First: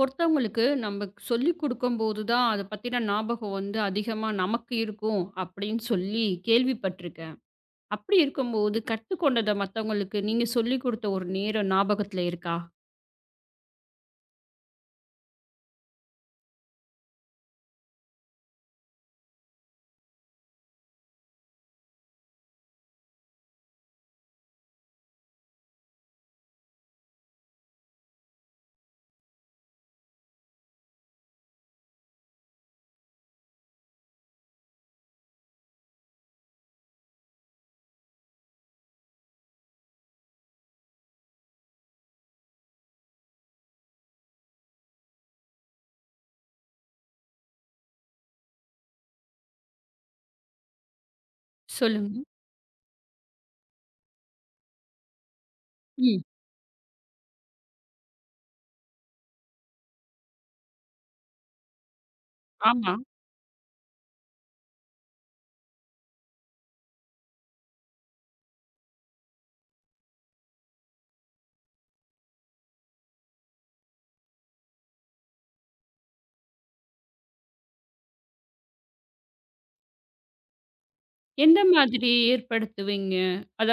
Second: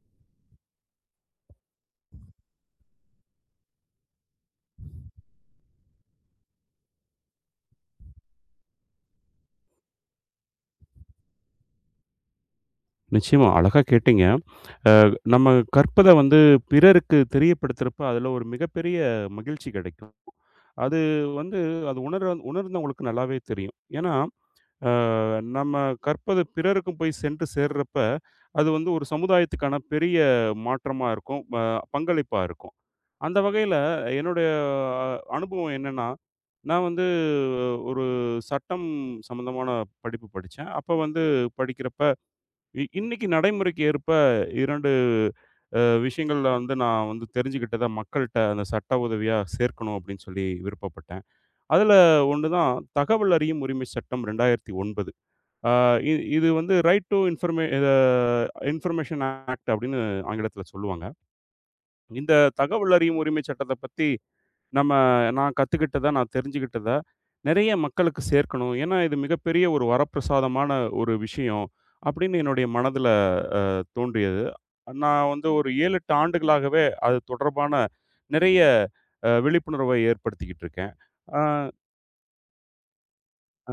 ஒருத்தவங்களுக்கு நம்ம சொல்லிக் கொடுக்கும்போது தான் அதை பத்தின ஞாபகம் வந்து அதிகமா நமக்கு இருக்கும் அப்படின்னு சொல்லி கேள்விப்பட்டிருக்கேன். அப்படி இருக்கும்போது கத்துக்கொண்டத மத்தவங்களுக்கு நீங்க சொல்லிக் கொடுத்த ஒரு நேரம் ஞாபகத்துல இருக்கா? நிச்சயமா. அழகா கேட்டீங்க. நம்ம கற்பத பிறருக்கு தெரியப்படுத்துறப்ப, அதுல ஒரு மிகப்பெரிய மகிழ்ச்சி கிடைக்கும். அது வந்து அது உணர உணர்ந்தவங்களுக்கு நல்லாவே தெரியும். ஏன்னா, அ நம்ம கற்பது பிறருக்கும் போய் சென்று சேர்றப்ப, அது வந்து ஒரு சமுதாயத்துக்கான பெரிய மாற்றமா இருக்கும். பங்களிப்பா இருக்கும். அந்த வகையில என்னுடைய அ அனுபவம் என்னன்னா, நான் வந்து ஒரு சட்டம் சம்மந்தமான படிப்பு படிச்சேன். அப்ப வந்து படிக்கிறப்ப இன்னைக்கு நடைமுறைக்கு ஏற்ப 2 விஷயங்கள்ல நான் வந்து தெரிஞ்சுக்கிட்டத மக்கள்ட்ட அந்த சட்ட உதவியா சேர்க்கணும் அப்படின்னு சொல்லி விருப்பப்பட்டேன். அதுல சொல்லுங்க. ஒண்ணு தான் தகவல் அறியும் உரிமை சட்டம் 2009. ஆ இ ம். இது வந்து right to uh information act அப்படின்னு ஆங்கிலத்தில சொல்லுவாங்க. இந்த தகவல் ஆமா. அறியும் உரிமை சட்டத்த பத்தி நம்ம நான் கத்துக்கிட்டத, நான் தெரிஞ்சுக்கிட்டத நெறைய மக்களுக்கு சேர்க்கணும். ஏன்னா, இது மிகப்பெரிய ஒரு வரப்பிரசாதமான ஒரு விஷயம் அப்படின்னு என்னுடைய மனதில தோன்றியது. நான் வந்து ஒரு 7, 8 ஆண்டுகளாகவே அது தொடர்பான நிறைய விழிப்புணர்வை ஏற்படுத்திக்கிட்டு இருக்கேன். ஆ, எந்த மாதிரி ஏற்படுத்துவீங்க?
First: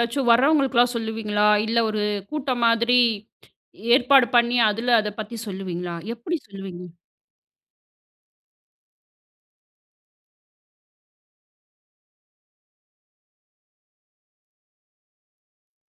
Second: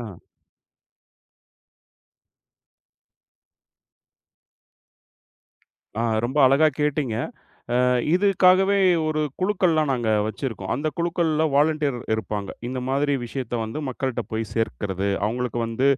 ஆ, வர்றவங்களுக்கெல்லாம் சொல்லுவீங்களா? இல்ல ஒரு கூட்டம் மாதிரி ஏற்பாடு பண்ணி அதுல அத பத்தி சொல்லுவீங்களா? ஆ ரொம்ப எப்படி அழகா சொல்லுவீங்க? கேட்டீங்க. அ இதுக்காகவே ஒரு குழுக்கள்லாம் நாங்க வச்சிருக்கோம். அந்த குழுக்கள்ல வாலண்டியர் இருப்பாங்க. இந்த மாதிரி விஷயத்த மக்கள்ட்ட போய் சேர்க்கிறது, அவங்களுக்கு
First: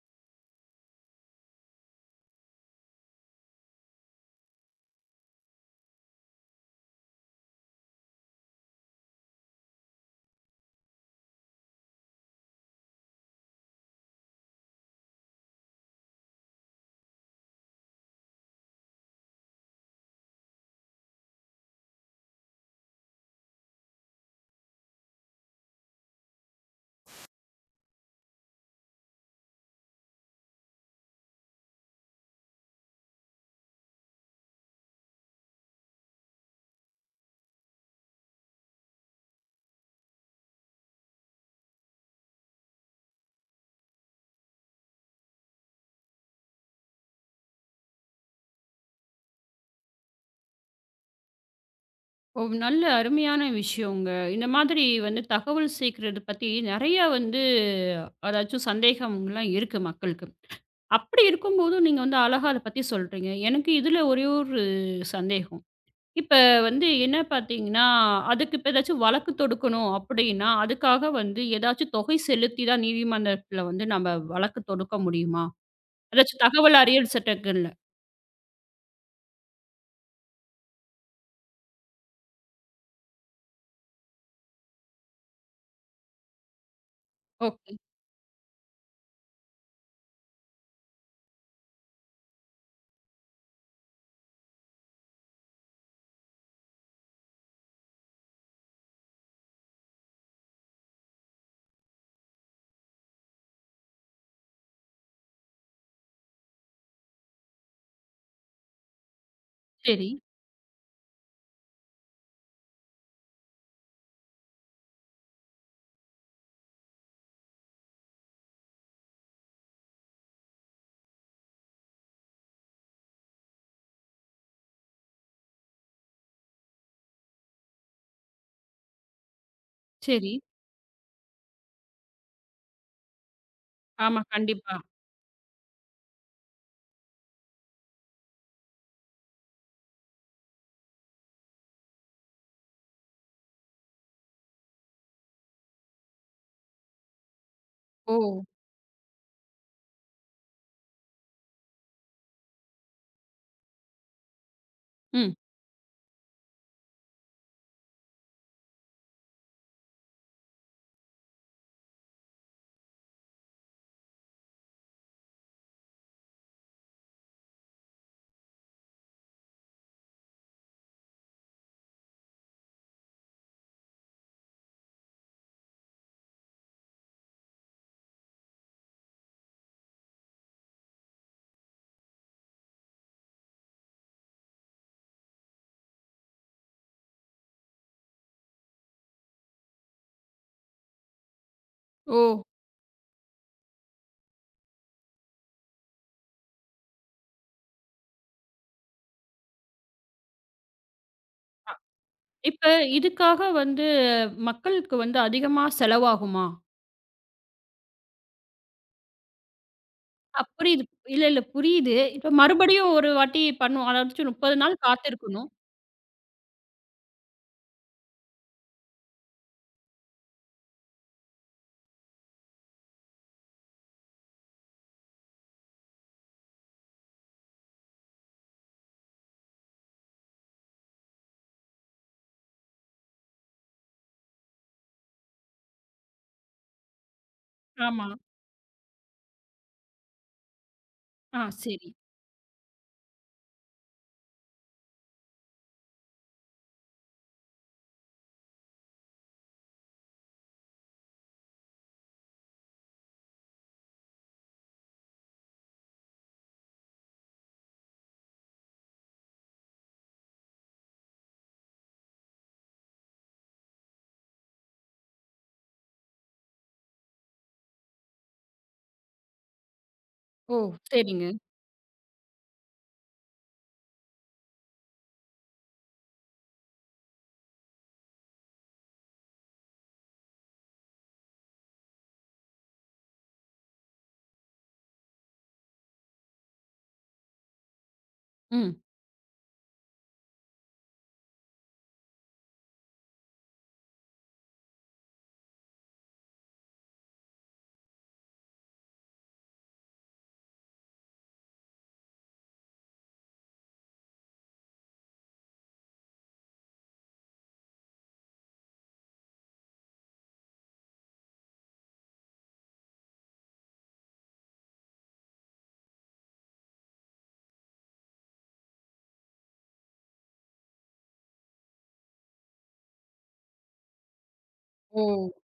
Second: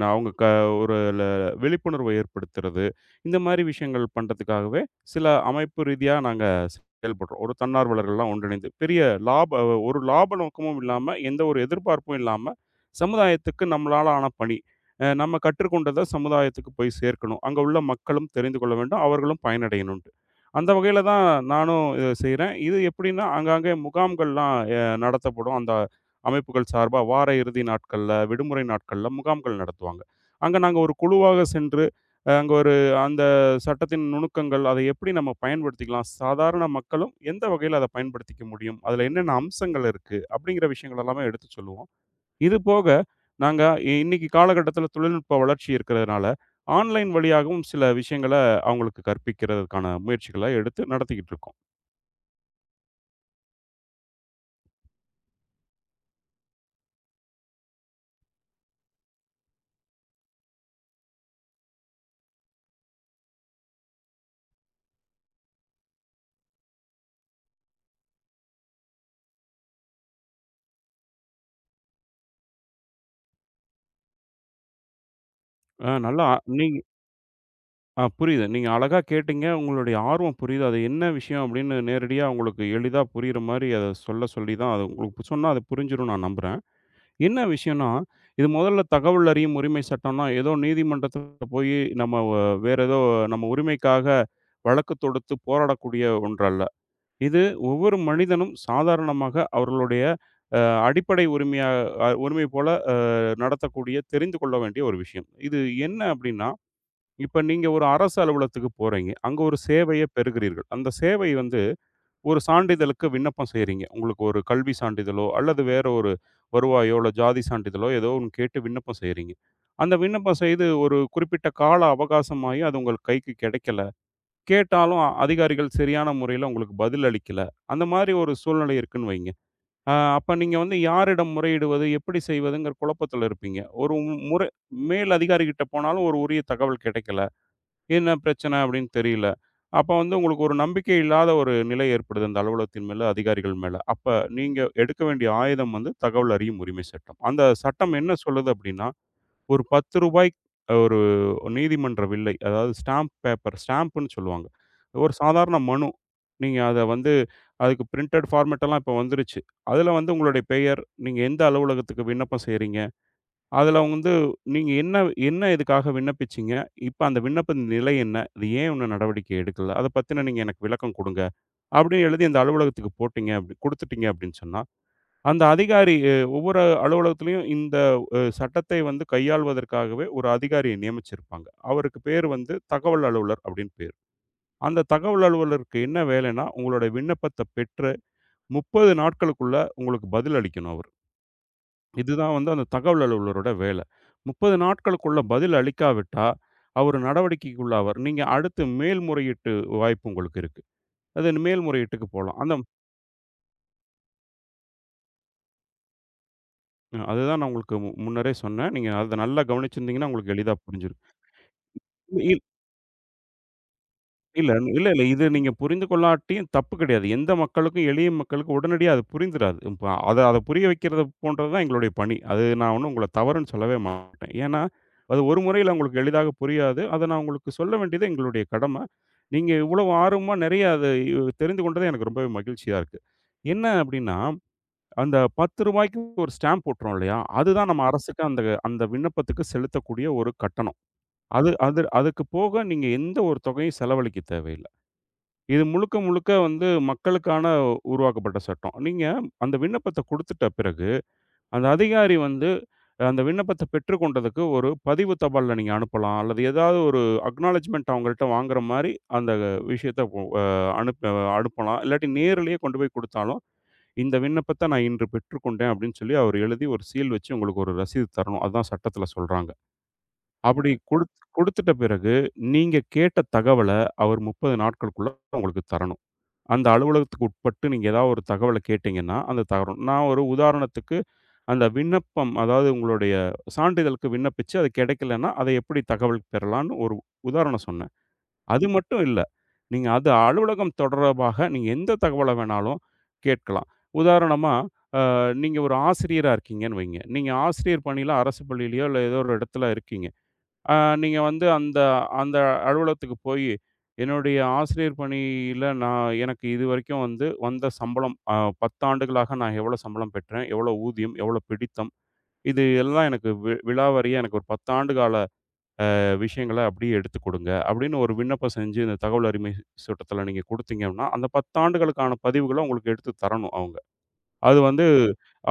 ந அவங்க க ஒரு ல விழிப்புணர்வை ஏற்படுத்துறது. இந்த மாரி விஷயங்கள் பண்றதுக்காகவே, சில அமைப்பு ரீதியா நாங்க செயல்படுறோம். ஒரு தன்னார்வலர்கள்லாம் ஒன்றிணைந்து, பெரிய லாப ஒரு லாப நோக்கமும் இல்லாம, எந்த ஒரு எதிர்பார்ப்பும் இல்லாம, சமுதாயத்துக்கு நம்மளால ஆன பணி. நம்ம கற்றுக்கொண்டத சமுதாயத்துக்கு போய் சேர்க்கணும். அங்க உள்ள மக்களும் தெரிந்து கொள்ள வேண்டும். அவர்களும் பயனடையணுன்ட்டு. அந்த வகையில தான் நானும் இத செய்றேன். இது எப்படின்னா, ஆங்காங்கே முகாம்கள்லாம் நடத்தப்படும். அந்த அமைப்புகள் சார்பா வார இறுதி நாட்கள்ல, விடுமுறை நாட்கள்ல முகாம்கள் நடத்துவாங்க. அங்க நாங்க ஒரு குழுவாக சென்று, அ அங்க ஒரு அந்த சட்டத்தின் நுணுக்கங்கள், அதை எப்படி நம்ம பயன்படுத்திக்கலாம்? சாதாரண மக்களும் எந்த வகையில அத பயன்படுத்திக்க முடியும்? அதுல என்னென்ன அம்சங்கள் இருக்கு? அப்படிங்கிற விஷயங்கள் எல்லாமே எடுத்து சொல்லுவோம். இது போக, நாங்க இன்னைக்கு காலகட்டத்தில தொழில்நுட்ப வளர்ச்சி இருக்கிறதுனால, ஆன்லைன் வழியாகவும் சில விஷயங்கள அவங்களுக்கு கற்பிக்கிறதுக்கான முயற்சிகள எடுத்து நடத்திக்கிட்டு இருக்கோம். ஓ! நல்ல அருமையான விஷயங்க. இந்த மாதிரி வந்து தகவல் சேக்கிறது பத்தி நெறைய வந்து அதாச்சும் சந்தேகம்லாம் இருக்கு மக்களுக்கு. அப்படி இருக்கும்போது நீங்க வந்து அழகா அத பத்தி சொல்றீங்க. எனக்கு இதுல ஒரே ஒரு சந்தேகம். இப்ப வந்து என்ன பார்த்தீங்கன்னா, அதுக்கு இப்ப ஏதாச்சும் வழக்கு தொடுக்கணும் அப்படின்னா, அதுக்காக வந்து ஏதாச்சும் தொகை செலுத்தி தான் நீதிமன்றத்துல வந்து நம்ம வழக்கு தொடுக்க முடியுமா? அ நல்லா ஏதாச்சும் நீ தகவல் அறியல் சட்டங்கள்ல. ஆ புரியுது. நீங்க அழகா கேட்டீங்க. உங்களுடைய ஆர்வம் புரியுது. அது என்ன விஷயம் அப்படின்னு நேரடியா உங்களுக்கு எளிதா புரியிற மாரி அத சொல்ல சொல்லி தான் அது சொன்னா அது புரிஞ்சிரும் நான் நம்புறேன். என்ன ஓகே. விஷயம்ன்னா, இது முதல்ல தகவல் அறியும் உரிமை சட்டம்னா, ஏதோ நீதிமன்றத்துல போயி நம்ம வ வேற ஏதோ நம்ம உரிமைக்காக வழக்கு தொடுத்து போராடக்கூடிய ஒன்றல்ல. இது ஒவ்வொரு மனிதனும் சாதாரணமாக அவர்களுடைய அ அடிப்படை உரிமையா உரிமை போல நடத்தக்கூடிய தெரிந்து கொள்ள வேண்டிய ஒரு விஷயம். இது என்ன அப்படின்னா, இப்ப நீங்க ஒரு அரசு அலுவலகத்துக்கு போறீங்க. அங்க ஒரு சேவைய சரி, பெறுகிறீர்கள். அந்த சேவை வந்து ஒரு சான்றிதழுக்கு விண்ணப்பம் செய்றீங்க. உங்களுக்கு ஒரு கல்வி சான்றிதழோ, அல்லது வேற ஒரு வருவாயோ, இல்ல ஜாதி சான்றிதழோ ஏதோ ஒண்ணு கேட்டு விண்ணப்பம் செய்றீங்க. அந்த விண்ணப்பம் செய்து ஒரு குறிப்பிட்ட கால அவகாசமாகி அது உங்கள் கைக்கு கிடைக்கல. கேட்டாலும் அதிகாரிகள் சரியான முறையில உங்களுக்கு பதில் அளிக்கல. அந்த மாரி ஒரு சூழ்நிலை இருக்குன்னு வைங்க. சரி. அப்ப நீங்க யாரிடம் முறையிடுவது? எப்படி செய்வதுங்கிற குழப்பத்துல இருப்பீங்க. ஆமா, முறை கண்டிப்பா. மேல் அதிகாரிகிட்ட போனாலும் ஒரு உரிய தகவல் கிடைக்கல. என்ன பிரச்சனை அப்படின்னு தெரியல. அப்ப வந்து உங்களுக்கு ஒரு நம்பிக்கை இல்லாத ஒரு நிலை ஏற்படுது அந்த அலுவலகத்தின் மேல, அதிகாரிகள் மேல. அப்ப நீங்க எடுக்க வேண்டிய ஆயுதம் வந்து தகவல் அறியும் உரிமை சட்டம். அந்த சட்டம் என்ன ஓ! சொல்லுது அப்படின்னா, ஒரு ரூ. 10 ஒரு நீதிமன்ற வில்லை, அதாவது ஸ்டாம்ப் பேப்பர் ஸ்டாம்ப்ன்னு சொல்லுவாங்க. ஒரு ம். சாதாரண மனு. நீங்க அத வந்து அதுக்கு பிரிண்டட் ஃபார்மேட் எல்லாம் இப்ப வந்துருச்சு. அதுல வந்து உங்களுடைய பெயர், நீங்க எந்த அலுவலகத்துக்கு விண்ணப்பம் செய்றீங்க? அதுல வந்து நீங்க என்ன என்ன இதுக்காக விண்ணப்பிச்சீங்க? இப்ப அந்த விண்ணப்ப நிலை என்ன? அது ஏன் இன்னும் நடவடிக்கை எடுக்கல? அத பத்தின நீங்க எனக்கு விளக்கம் குடுங்க. அப்படின்னு எழுதி அந்த அலுவலகத்துக்கு போட்டீங்க அப்படி குடுத்துட்டீங்க அப்படின்னு சொன்னா, அந்த அதிகாரி அ ஒவ்வொரு அலுவலகத்திலயும் இந்த சட்டத்தை கையாள்வதற்காகவே ஒரு அதிகாரியை நியமிச்சிருப்பாங்க. அவருக்கு பேர் தகவல் அலுவலர் அப்படின்னு பேரு. அந்த தகவல் அலுவலருக்கு என்ன வேலைன்னா, உங்களுடைய விண்ணப்பத்த பெற்று 30 நாட்களுக்குள்ள உங்களுக்கு பதில் அளிக்கணும் அவரு. ஓ! இதுதான் அந்த தகவல் அலுவலரோட வேலை. 30 நாட்களுக்குள்ள பதில் அளிக்காவிட்டா, அவரு நடவடிக்கைக்கு உள்ளாவார். நீங்க அடுத்து மேல்முறையீட்டு வாய்ப்பு உங்களுக்கு இருக்கு. அது மேல்முறையீட்டுக்கு போலாம். இப்ப இதுக்காக வந்து மக்களுக்கு வந்து அதிகமா செலவாகுமா? அதுதான் நான் உங்களுக்கு முன்னரே சொன்னேன். நீங்க அத நல்லா கவனிச்சிருந்தீங்கன்னா உங்களுக்கு அ எளிதா புரியுது. புரிஞ்சிரும். இல்ல, இல்ல புரியுது. இப்ப மறுபடியும் ஒரு வாட்டி பண்ணுவோம். அதாச்சும் இல்ல, 30 நாள் இல்ல, இல்ல. இது நீங்க காத்திருக்கணும். புரிந்து கொள்ளாட்டியும் தப்பு கிடையாது. எந்த மக்களுக்கும், எளிய மக்களுக்கும் உடனடியா அது புரிந்துராது. இப்ப அத அத புரிய வைக்கிறது போன்றது தான் எங்களுடைய பணி. அது நான் ஒண்ணும் உங்கள தவறுன்னு சொல்லவே மாட்டேன். ஏன்னா, அது ஒரு முறையில உங்களுக்கு எளிதாக புரியாது. அத நான் உங்களுக்கு சொல்ல வேண்டியது எங்களுடைய கடமை. நீங்க இவ்வளவு ஆர்வமா நெறைய அத தெரிந்து கொண்டது எனக்கு ரொம்பவே மகிழ்ச்சியா இருக்கு. என்ன அப்டின்னா, அந்த ரூ. 10க்கு ஒரு ஸ்டாம்ப் போட்டுறோம் இல்லையா? அதுதான் நம்ம ஆமா. அரசுக்கு அந்த அந்த விண்ணப்பத்துக்கு செலுத்தக்கூடிய ஒரு கட்டணம். ஆ அது அது சரி. அதுக்கு போக நீங்க எந்த ஒரு தொகையும் செலவழிக்க தேவையில்ல. இது முழுக்க, முழுக்க மக்களுக்கான உருவாக்கப்பட்ட சட்டம். நீங்க அந்த விண்ணப்பத்த குடுத்துட்ட பிறகு, அந்த அதிகாரி வந்து அந்த விண்ணப்பத்த பெற்றுக்கொண்டதுக்கு ஒரு பதிவு தபால்ல நீங்க அனுப்பலாம். அல்லது ஏதாவது ஒரு அக்னாலெட்ஜ்மென்ட் அவங்கள்ட்ட வாங்குற மாரி அந்த விஷயத்த ஒ அ அனுப்ப அனுப்பலாம். இல்லாட்டி நேரிலேயே கொண்டு போய் குடுத்தாலும், இந்த விண்ணப்பத்த நான் இன்று பெற்றுக்கொண்டேன் அப்படின்னு சொல்லி அவர் எழுதி ஒரு சீல் வச்சு உங்களுக்கு ஒரு ரசீது தரணும். அதான் சட்டத்துல சொல்றாங்க. ஓ! அப்படி சரிங்க. குடுத்துட்ட பிறகு, நீங்க கேட்ட தகவல அவர் 30 நாட்களுக்குள்ள உங்களுக்கு தரணும். அந்த அலுவலகத்துக்கு உட்பட்டு நீங்க ஏதாவது ஒரு தகவல கேட்டீங்கன்னா, அந்த தகவல் நான் ஒரு உதாரணத்துக்கு அந்த விண்ணப்பம் அதாவது உங்களுடைய சான்றிதழுக்கு விண்ணப்பிச்சு அது கிடைக்கலன்னா, அதை எப்படி தகவல் பெறலான்னு ஒரு உதாரணம் சொன்னேன். அது ம். மட்டும் இல்ல. நீங்க அலுவலகம் தொடர்பாக நீங்க எந்த தகவல வேணாலும் கேட்கலாம். உதாரணமா, அ நீங்க ஒரு ஆசிரியரா இருக்கீங்கன்னு வைங்க. நீங்க ஆசிரியர் பணியில அரசு பள்ளியிலயோ, இல்ல ஏதோ ஒரு இடத்துல இருக்கீங்க. ஆ, நீங்க வந்து அந்த அந்த அலுவலகத்துக்கு போயி, "என்னுடைய ஆசிரியர் பணியில நான் எனக்கு இதுவரைக்கும் வந்த சம்பளம் 10 ஆண்டுகளாக நான் எவ்வளோ சம்பளம் பெற்றேன்? எவ்வளோ ஊதியம்? எவ்வளோ பிடித்தம்? இது எல்லாம் எனக்கு விலாவாரியா எனக்கு ஒரு 10 ஆண்டு கால விஷயங்கள அப்படியே எடுத்துக் கொடுங்க." அப்படின்னு ஒரு விண்ணப்பம் செஞ்சு இந்த தகவல் அருமை சட்டத்தில நீங்க குடுத்தீங்கன்னா, அந்த 10 ஆண்டுகளுக்கான பதிவுகள உங்களுக்கு எடுத்து தரணும் அவங்க. அது வந்து ஓ!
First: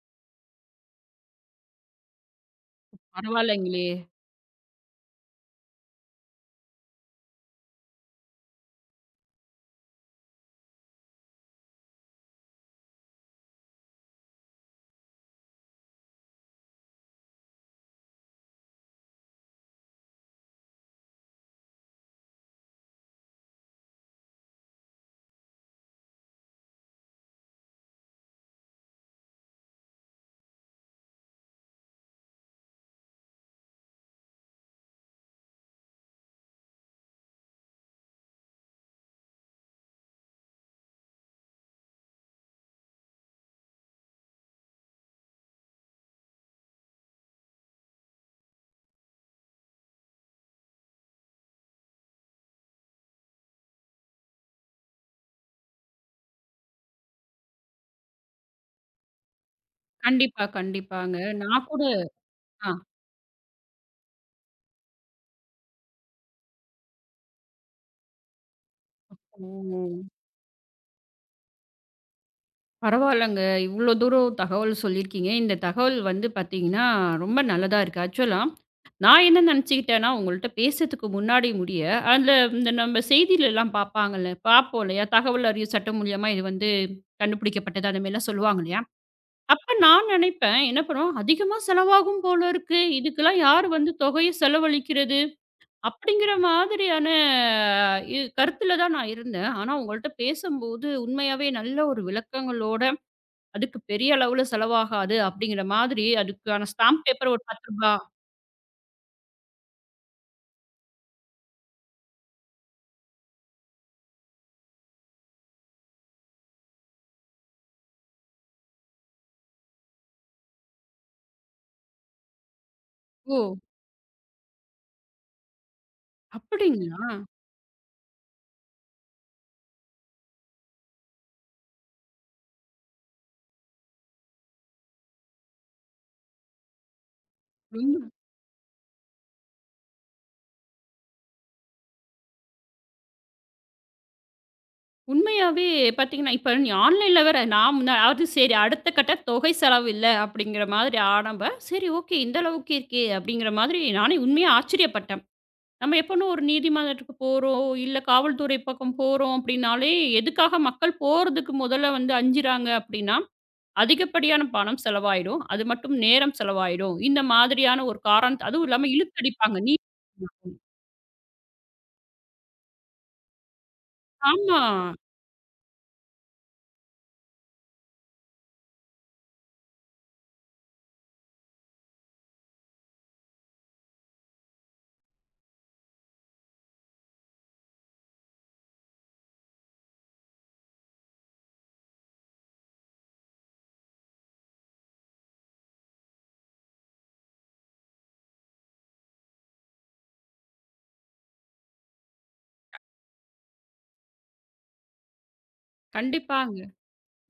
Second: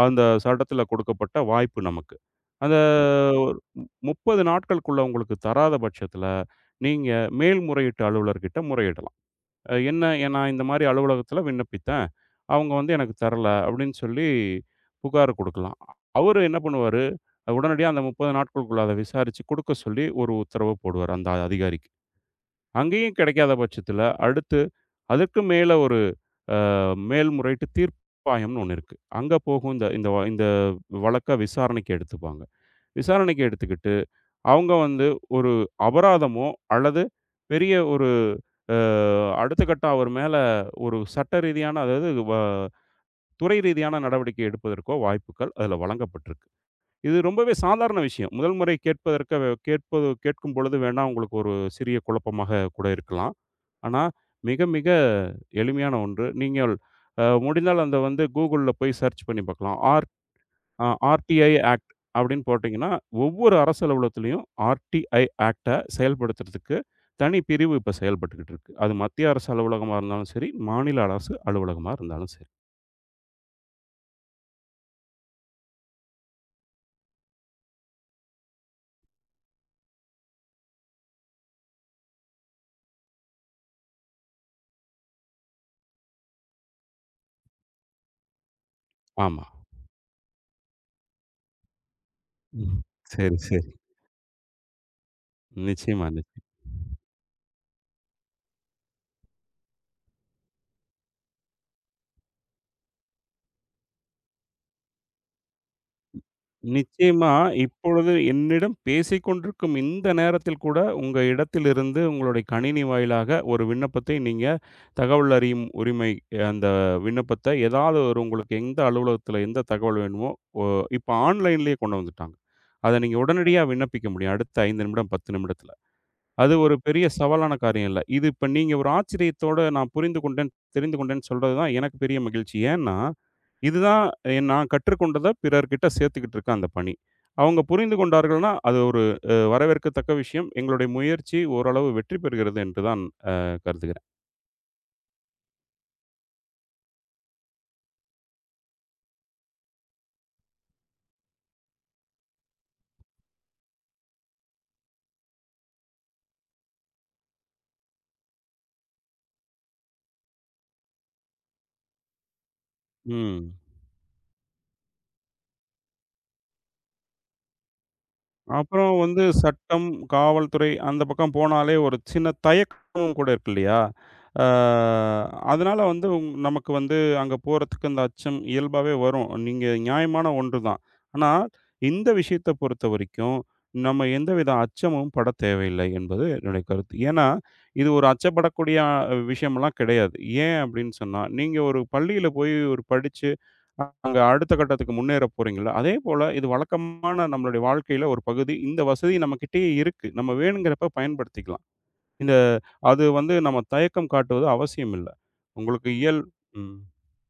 அந்த சட்டத்தில கொடுக்கப்பட்ட வாய்ப்பு நமக்கு. அந்த பரவாயில்லைங்களே! 30 நாட்களுக்குள்ள உங்களுக்கு தராத பட்சத்தில, நீங்க மேல்முறையீட்டு அலுவலர்கிட்ட முறையிடலாம். அ என்ன எ நான் இந்த மாரி அலுவலகத்தில விண்ணப்பித்தேன். அவங்க வந்து எனக்கு தரல அப்படின்னு சொல்லி புகார் குடுக்கலாம். அவரு என்ன பண்ணுவாரு, உடனடியா அந்த 30 நாட்களுக்குள்ள அத விசாரிச்சு குடுக்க சொல்லி ஒரு உத்தரவு போடுவாரு அந்த அதிகாரிக்கு. அங்கேயும் கிடைக்காத பட்சத்தில, அடுத்து அதற்கு மேல ஒரு மேல்முறையீட்டு தீர்ப்பாயம்னு ஒண்ணு இருக்கு. அங்க போகும் இந்த இந்த வ இந்த வழக்க விசாரணைக்கு எடுத்துப்பாங்க. விசாரணைக்கு எடுத்துக்கிட்டு அவங்க வந்து ஒரு அபராதமோ, அல்லது பெரிய ஒரு அ அடுத்த கட்ட அவர் மேல ஒரு சட்ட ரீதியான அதாவது துறை ரீதியான நடவடிக்கை எடுப்பதற்கோ வாய்ப்புகள் அதில வழங்கப்பட்டிருக்கு. இது ரொம்பவே சாதாரண விஷயம். முதல் முறை கேட்பதற்கு வே- கேட்பது கேட்கும் பொழுது வேணா உங்களுக்கு ஒரு சிறிய குழப்பமாக கூட இருக்கலாம். ஆனா, மிக மிக எளிமையான ஒன்று. நீங்கள் முடிந்தால் அந்த வந்து Googleல போய் சர்ச் பண்ணி பார்க்கலாம். கண்டிப்பா, கண்டிப்பாங்க. ஆர்டிஐ நான் கூட ஆக்ட் அப்படின்னு ஆ. போட்டிங்கன்னா, ஒவ்வொரு அரசு அலுவலகத்திலயும் ஆர்டிஐ ஆக்ட்ட செயல்படுத்துறதுக்கு தனி பிரிவு இப்ப செயல்பட்டுக்கிட்டு இருக்கு. அது மத்திய அரசு ஓ! அலுவலகமா இருந்தாலும் சரி, மாநில அரசு அலுவலகமா இருந்தாலும் சரி. பரவாயில்லங்க. இவ்ளோ தூரம் தகவல் சொல்லியிருக்கீங்க. இந்த தகவல் வந்து பார்த்தீங்கன்னா, ரொம்ப நல்லதா இருக்கு. ஆக்சுவலா நான் என்ன நெனச்சுக்கிட்டேன்னா, உங்கள்ட்ட பேசுறதுக்கு முன்னாடி முடிய, அதில இந்த நம்ம செய்தியிலலாம் பார்ப்பாங்கல்ல, பார்ப்போம் இல்லையா? தகவல் அறியும் சட்டம் மூலியமா இது வந்து கண்டுபிடிக்கப்பட்டது. அந்த மாரிலாம் சொல்லுவாங்க இல்லையா? ஆமா. அப்ப நான் நெனைப்பேன், என்ன பண்ணுவோம், அதிகமா செலவாகும் போல ம். இருக்கு. சரி, இதுக்கெல்லாம் யார் சரி. வந்து தொகைய செலவழிக்கிறது? நிச்சயமா. அப்படிங்கிற நிச்சயமா. மாதிரியான இ கருத்துல தான் நான் இருந்தேன். ஆனா உங்கள்ட்ட பேசும்போது உண்மையாவே நல்ல ஒரு விளக்கங்களோட அதுக்கு பெரிய அளவுல செலவாகாது அப்படிங்கிற மாதிரி அதுக்கான ஸ்டாம்ப் நிச்சயமா. பேப்பர் ஒரு ரூ. 10. இப்பொழுது என்னிடம் பேசிக் கொண்டிருக்கும் இந்த நேரத்தில் கூட, உங்க இடத்திலிருந்து உங்களுடைய கணினி வாயிலாக ஒரு விண்ணப்பத்தை நீங்க தகவல் அறியும் உரிமை அஹ், அந்த விண்ணப்பத்த ஏதாவது ஒரு உங்களுக்கு எந்த அலுவலகத்தில எந்த தகவல் வேணுமோ, ஒ இப்ப ஆன்லைன்லேயே கொண்டு வந்துட்டாங்க. அத நீங்க ஓ! உடனடியா விண்ணப்பிக்க முடியும். அடுத்த 5 நிமிடம், 10 நிமிடத்தில. அது ஒரு பெரிய அப்படிங்களா? சவாலான காரியம் இல்ல. இது இப்ப நீங்க ஒரு ஆச்சரியத்தோட நான் புரிந்து கொண்டேன், தெரிந்து கொண்டேன்னு சொல்றது தான் எனக்கு பெரிய மகிழ்ச்சி. ஏன்னா, இதுதான் நான் கற்றுக்கொண்டத பிறர்கிட்ட சேர்த்துக்கிட்டு இருக்கேன் அந்த பணி. அவங்க புரிந்து ரொம்ப கொண்டார்கள்னா, அது ஒரு வரவேற்கத்தக்க விஷயம். எங்களுடைய முயற்சி ஓரளவு வெற்றி பெறுகிறது என்று தான் அ கருதுகிறேன். உண்மையாவே பார்த்தீங்கன்னா, இப்ப நீ ஆன்லைன்ல வேற நான் முன்ன அதாவது சரி அடுத்த கட்ட தொகை செலவு இல்ல அப்படிங்கிற மாதிரி ஆனப்ப, சரி ஓகே இந்த அளவுக்கு இருக்கே அப்படிங்கிற மாதிரி நானே உண்மையா ஆச்சரியப்பட்டேன். நம்ம எப்பன்னு ஒரு நீதிமன்றத்துக்கு போறோம், இல்ல காவல்துறை பக்கம் போறோம் அப்படின்னாலே, எதுக்காக மக்கள் போறதுக்கு முதல்ல வந்து அஞ்சுறாங்க அப்படின்னா, ம். அதிகப்படியான பணம் செலவாயிடும். அது மட்டும் நேரம் செலவாயிடும். இந்த மாதிரியான ஒரு காரணத் அதுவும் இல்லாம அப்புறம் இழுத்தடிப்பாங்க. நீ சட்டம், காவல்துறை அந்த பக்கம் போனாலே ஒரு சின்ன தயக்கமும் கூட இருக்கு இல்லையா? ஆ ஆமா. அதனால வந்து உங் நமக்கு அங்க போறதுக்கு அந்த அச்சம் இயல்பாவே வரும். நீங்க நியாயமான ஒன்று தான். ஆனா, இந்த விஷயத்த பொறுத்தவரைக்கும் நம்ம எந்தவித அச்சமும் பட தேவையில்லை என்பது என்னுடைய கருத்து. ஏன்னா, இது ஒரு அச்சப்படக்கூடிய விஷயம்லாம் கிடையாது. ஏன் அப்படின்னு சொன்னா, நீங்க ஒரு பள்ளியில போய் ஒரு படிச்சு அங்க அடுத்த கட்டத்துக்கு முன்னேற போறீங்கள்ல, அதேபோல இது வழக்கமான நம்மளுடைய வாழ்க்கையில ஒரு பகுதி. இந்த வசதி நம்மகிட்டயே இருக்கு. நம்ம வேணுங்கிறப்ப பயன்படுத்திக்கலாம். இந்த அது வந்து நம்ம தயக்கம் காட்டுவது அவசியம் இல்ல. உங்களுக்கு இயல் கண்டிப்பாங்க. ம்.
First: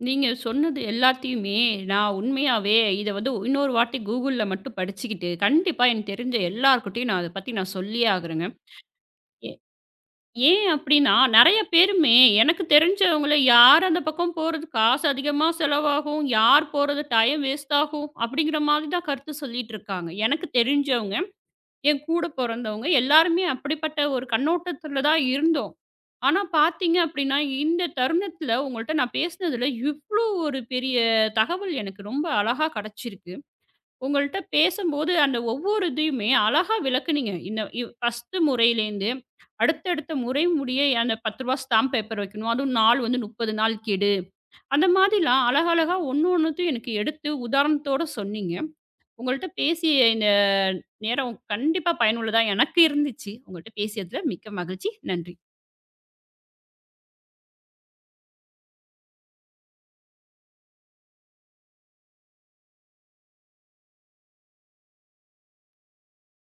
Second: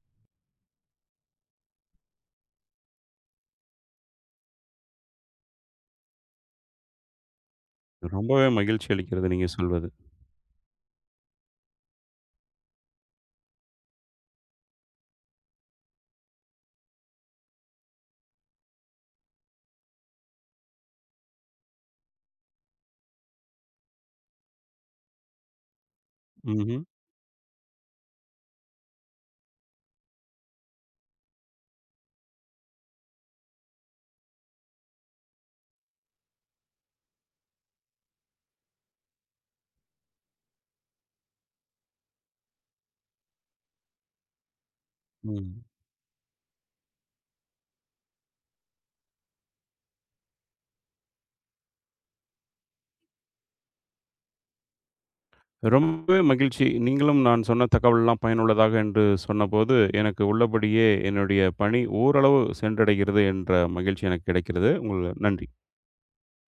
நீங்க சொன்னது எல்லாத்தையுமே நான் உண்மையாவே இத வந்து இன்னொரு வாட்டி Googleல மட்டும் படிச்சுக்கிட்டு, கண்டிப்பா எனக்கு தெரிஞ்ச எல்லார்கிட்டயும் நான் அத பத்தி சொல்லியே ஆகுறேங்க. ரொம்பவே மகிழ்ச்சி அளிக்கிறது நீங்க ஏ சொல்வது. ஏன் அப்டின்னா, நெறைய பேருமே எனக்கு தெரிஞ்சவங்கள யார் அந்த பக்கம் போறது காசு அதிகமா செலவாகும், யார் போறது டைம் வேஸ்ட் ஆகும், அப்டிங்கிற மாதிரி தான் கருத்து சொல்லிட்டு இருக்காங்க. எனக்கு தெரிஞ்சவங்க என் கூட பொறந்தவங்க எல்லாருமே அப்படிப்பட்ட ஒரு கண்ணோட்டத்துல தான் இருந்தோம். ஆனா ம்ஹ்ம். பார்த்தீங்க அப்படின்னா, இந்த தருணத்துல உங்கள்ட்ட நான் பேசினதுல இவ்ளோ ஒரு பெரிய தகவல் எனக்கு ரொம்ப அழகா கிடைச்சிருக்கு. உங்கள்ட்ட பேசும்போது அந்த ஒவ்வொரு இதையுமே அழகா விளக்குனீங்க. இந்த இவ் ஃபர்ஸ்ட்டு முறையிலேருந்து அடுத்தடுத்த முறை முடிய அந்த ரூ. 10 ஸ்டாம்ப் பேப்பர் வைக்கணும். அதுவும் நாள் வந்து 30 நாள் கெடு. அந்த மாதிரிலாம் ம். அழகழகா ஒண்ணு ஒண்ணுத்தையும் எனக்கு எடுத்து உதாரணத்தோட சொன்னீங்க. உங்கள்ட்ட பேசிய இந்த நேரம் கண்டிப்பா பயனுள்ளதா எனக்கு இருந்துச்சு. உங்கள்ட்ட பேசியதுல மிக்க மகிழ்ச்சி. நன்றி. ரொம்பவே மகிழ்ச்சி. நீங்களும் நான் சொன்ன தகவல்லாம் பயனுள்ளதாக என்று சொன்னபோது, எனக்கு உள்ளபடியே என்னுடைய பணி ஓரளவு சென்றடைகிறது என்ற மகிழ்ச்சி எனக்கு கிடைக்கிறது. உங்கள் நன்றி.